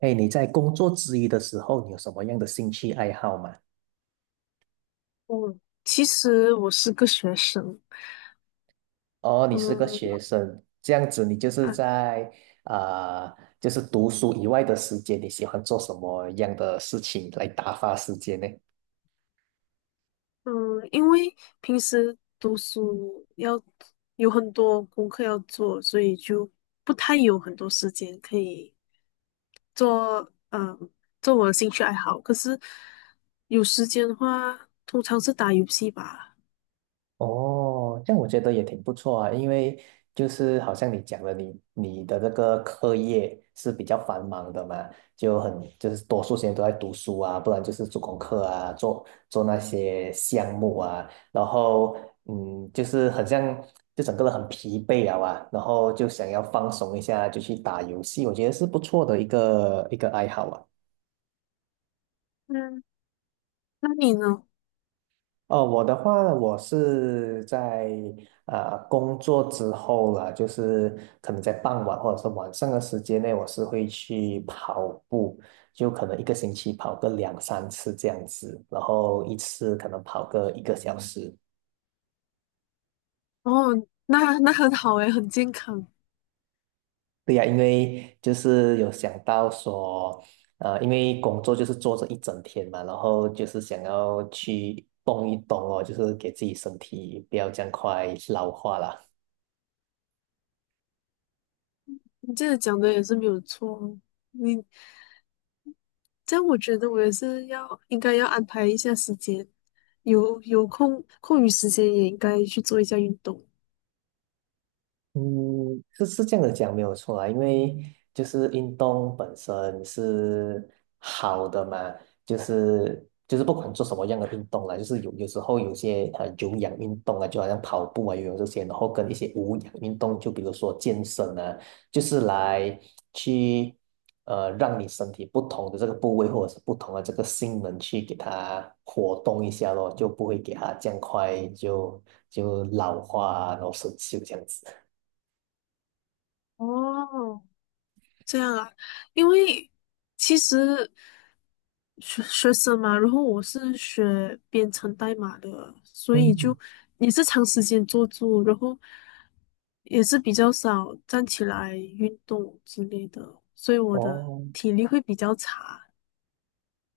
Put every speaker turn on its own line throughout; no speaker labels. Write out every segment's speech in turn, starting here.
哎，你在工作之余的时候，你有什么样的兴趣爱好吗？
嗯，其实我是个学生，
哦，你是个学
嗯
生，这样子你就是
啊
在读书以外的时间，你喜欢做什么样的事情来打发时间呢？
嗯，因为平时读书要有很多功课要做，所以就不太有很多时间可以做，做我的兴趣爱好。可是有时间的话，通常是打游戏吧。
哦，这样我觉得也挺不错啊，因为就是好像你讲的，你的这个课业是比较繁忙的嘛，就是多数时间都在读书啊，不然就是做功课啊，做那些项目啊，然后就是很像就整个人很疲惫啊，然后就想要放松一下，就去打游戏，我觉得是不错的一个爱好啊。
嗯，那你呢？
哦，我的话，我是在工作之后了，就是可能在傍晚或者是晚上的时间内，我是会去跑步，就可能一个星期跑个两三次这样子，然后一次可能跑个一个小时。
哦，那很好诶，很健康。
对呀，因为就是有想到说，因为工作就是坐着一整天嘛，然后就是想要去动一动哦，就是给自己身体不要这样快老化了。
你这个讲的也是没有错哦，你这样我觉得我也是要应该要安排一下时间，有空余时间也应该去做一下运动。
嗯，是是这样的讲没有错啦，因为就是运动本身是好的嘛，就是不管做什么样的运动啦，就是有时候有些有氧运动啊，就好像跑步啊、游泳这些，然后跟一些无氧运动，就比如说健身啊，就是来去让你身体不同的这个部位或者是不同的这个性能去给它活动一下咯，就不会给它这样快就老化啊，然后生锈这样子。
哦，这样啊，因为其实学生嘛，然后我是学编程代码的，所以
嗯，
就也是长时间坐住，然后也是比较少站起来运动之类的，所以我的
哦
体力会比较差。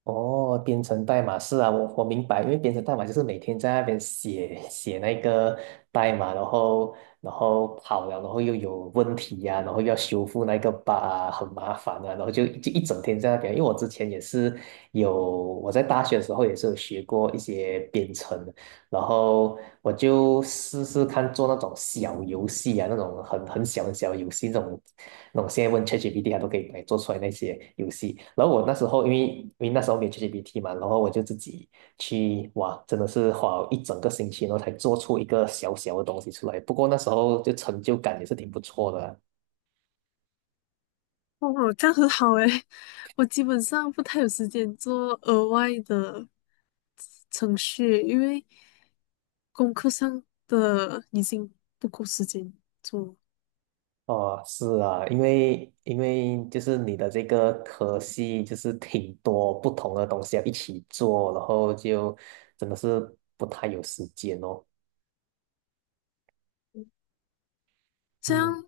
哦，编程代码是啊，我明白，因为编程代码就是每天在那边写写那个代码，然后跑了，然后又有问题呀、然后要修复那个 bug 啊，很麻烦啊，然后就一整天在那边。因为我之前也是有我在大学的时候也是有学过一些编程，然后我就试试看做那种小游戏啊，那种很小很小的游戏，那种那我现在问 ChatGPT，它都可以来做出来那些游戏。然后我那时候因为那时候没有 ChatGPT 嘛，然后我就自己去哇，真的是花了一整个星期，然后才做出一个小小的东西出来。不过那时候就成就感也是挺不错的啊。
哦，这样很好诶，我基本上不太有时间做额外的程序，因为功课上的已经不够时间做。
哦，是啊，因为就是你的这个科系就是挺多不同的东西要一起做，然后就真的是不太有时间哦。
这
嗯。
样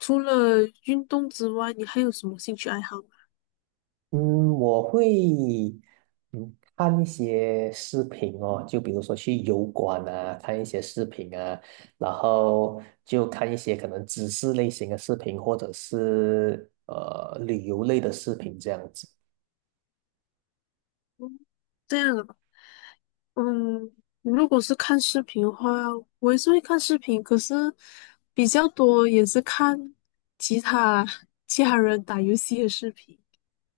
除了运动之外，你还有什么兴趣爱好吗？
嗯，我会嗯看一些视频哦，就比如说去油管啊，看一些视频啊，然后就看一些可能知识类型的视频，或者是旅游类的视频这样子。
这样啊，嗯，如果是看视频的话，我也是会看视频，可是比较多也是看其他其他人打游戏的视频。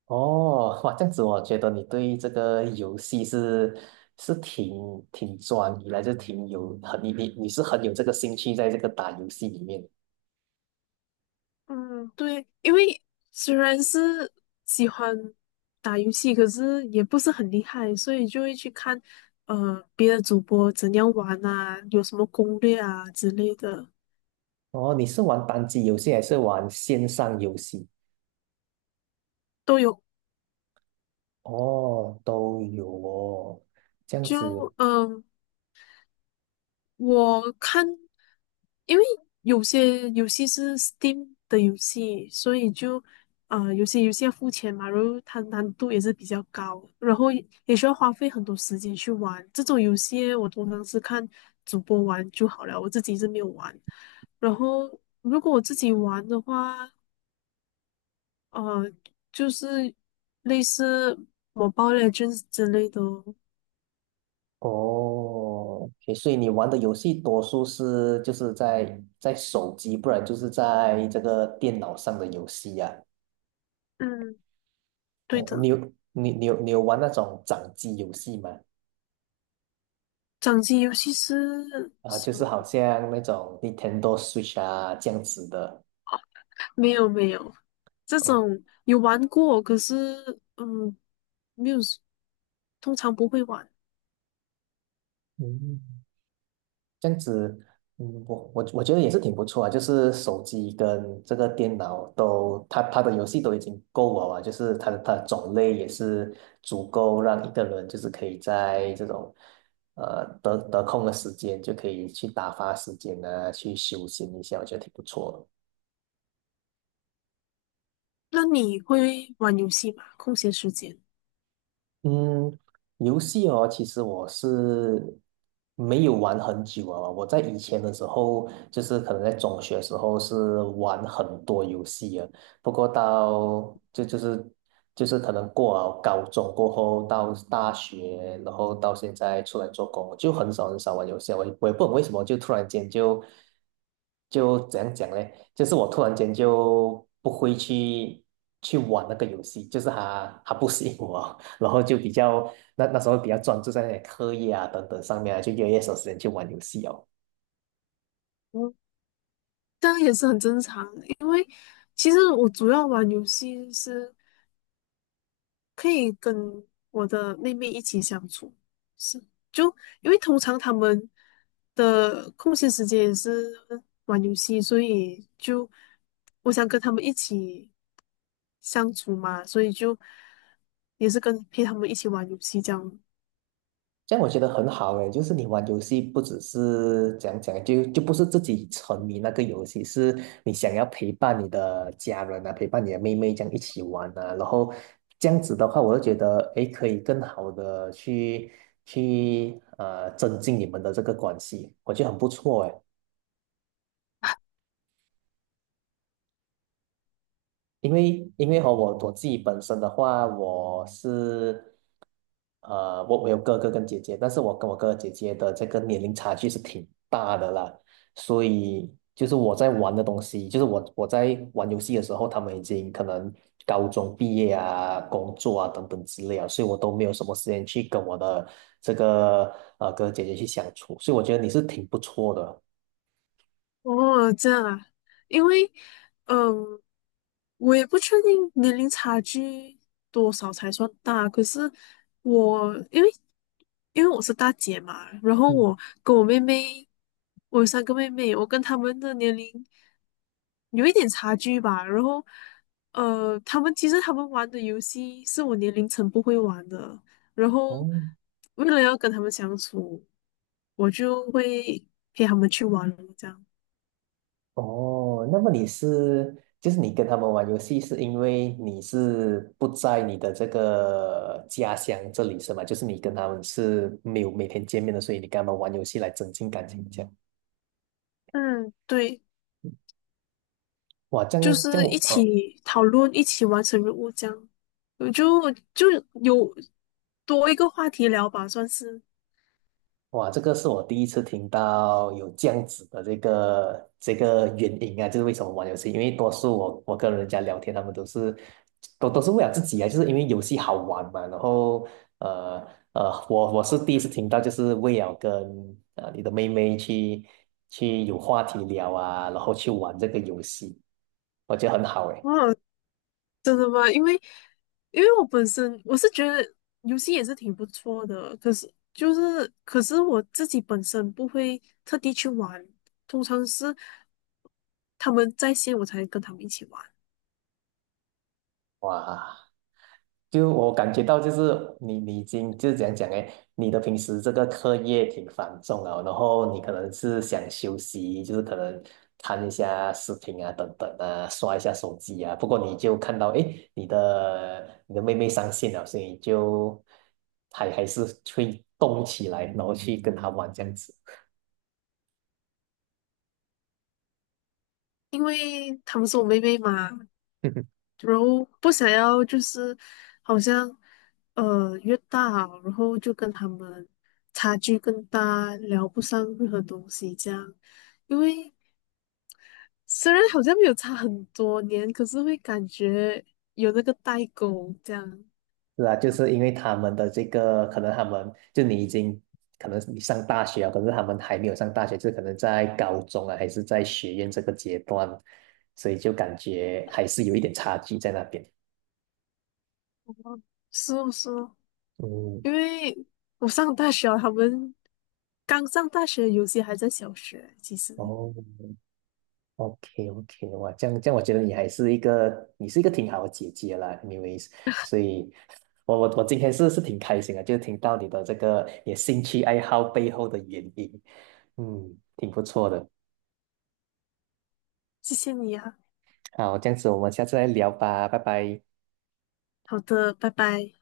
哦，哇，这样子我觉得你对这个游戏是挺专一来就挺有很你是很有这个兴趣在这个打游戏里面。
嗯，对，因为虽然是喜欢打游戏，可是也不是很厉害，所以就会去看别的主播怎样玩啊，有什么攻略啊之类的
哦，你是玩单机游戏还是玩线上游戏？
都有。
哦，都有哦，这样
就
子
嗯、呃我看，因为有些游戏是 Steam 的游戏，所以就有些游戏要付钱嘛，然后它难度也是比较高，然后也需要花费很多时间去玩。这种游戏我通常是看主播玩就好了，我自己是没有玩。然后如果我自己玩的话，呃，就是类似《Mobile Legends》之类的哦
哦，OK，所以你玩的游戏多数是就是在手机，不然就是在这个电脑上的游戏呀、
嗯，对
哦，
的，
你有你有玩那种掌机游戏吗？
掌机游戏是
啊，
什
就是
么？
好像那种 Nintendo Switch 啊这样子的。
没有没有，这
哦，
种有玩过，可是嗯，没有，通常不会玩。
嗯。这样子，嗯，我觉得也是挺不错啊，就是手机跟这个电脑都，它的游戏都已经够了啊，就是它的种类也是足够让一个人就是可以在这种得空的时间就可以去打发时间啊，去休闲一下，我觉得挺不错的。
那你会玩游戏吗？空闲时间，
嗯，游戏哦，其实我是没有玩很久啊。我在以前的时候，就是可能在中学的时候是玩很多游戏啊。不过到就是可能过了高中过后，到大学，然后到现在出来做工，就很少很少玩游戏啊，我也不懂为什么，就突然间怎样讲呢？就是我突然间就不会去玩那个游戏，就是它不适应我。然后就比较那时候比较专注在那些课业啊等等上面啊，就越来越少时间去玩游戏哦。
嗯，当然也是很正常的，因为其实我主要玩游戏是可以跟我的妹妹一起相处，是，就因为通常他们的空闲时间也是玩游戏，所以就我想跟他们一起相处嘛，所以就也是跟陪他们一起玩游戏这样。
这样我觉得很好诶，就是你玩游戏不只是讲讲，就不是自己沉迷那个游戏，是你想要陪伴你的家人啊，陪伴你的妹妹这样一起玩啊，然后这样子的话，我就觉得诶，可以更好的去增进你们的这个关系，我觉得很不错诶。因为和我自己本身的话，我是我有哥哥跟姐姐，但是我跟我哥哥姐姐的这个年龄差距是挺大的啦，所以就是我在玩的东西，就是我在玩游戏的时候，他们已经可能高中毕业啊、工作啊等等之类啊，所以我都没有什么时间去跟我的这个哥哥姐姐去相处，所以我觉得你是挺不错的。
哦，这样啊，因为嗯，我也不确定年龄差距多少才算大，可是我因为我是大姐嘛，然后
嗯，
我跟我妹妹，我有3个妹妹，我跟她们的年龄有一点差距吧。然后，她们其实她们玩的游戏是我年龄层不会玩的，然
哦，
后为了要跟她们相处，我就会陪她们去玩这样。
哦，那么你是，就是你跟他们玩游戏，是因为你是不在你的这个家乡这里是吗？就是你跟他们是没有每天见面的，所以你跟他们玩游戏来增进感情，这样。
嗯，对。
哇，这
就
样这
是
样
一
我，
起讨论，一起完成任务这样，我就有多一个话题聊吧，算是。
哇，这个是我第一次听到有这样子的这个原因啊，就是为什么玩游戏？因为多数我跟人家聊天，他们都是都是为了自己啊，就是因为游戏好玩嘛。然后呃我是第一次听到，就是为了跟你的妹妹去有话题聊啊，然后去玩这个游戏，我觉得很好诶。
哦，真的吗？因为我本身我是觉得游戏也是挺不错的，可是我自己本身不会特地去玩，通常是他们在线我才跟他们一起玩，
哇，就我感觉到，就是你已经就是样讲哎，你的平时这个课业挺繁重啊，然后你可能是想休息，就是可能看一下视频啊，等等啊，刷一下手机啊。不过你就看到哎，诶你的妹妹上线了，所以就还是会动起来，然后去跟她玩这样子。
因为他们是我妹妹嘛，然后不想要就是好像越大，然后就跟他们差距更大，聊不上任何东西这样。因为虽然好像没有差很多年，可是会感觉有那个代沟这样。
是啊，就是因为他们的这个，可能他们就你已经，可能你上大学了，可是他们还没有上大学，就可能在高中啊，还是在学院这个阶段，所以就感觉还是有一点差距在那边。
哦是哦，是哦，
嗯，
因为我上大学啊，他们刚上大学，有些还在小学。其实，
哦，OK OK，哇，这样这样，我觉得你还是一个，你是一个挺好的姐姐啦，anyways，所以我今天是挺开心的，就听到你的这个也兴趣爱好背后的原因，嗯，挺不错的。
谢谢你啊。
好，这样子我们下次再聊吧，拜拜。
好的，拜拜。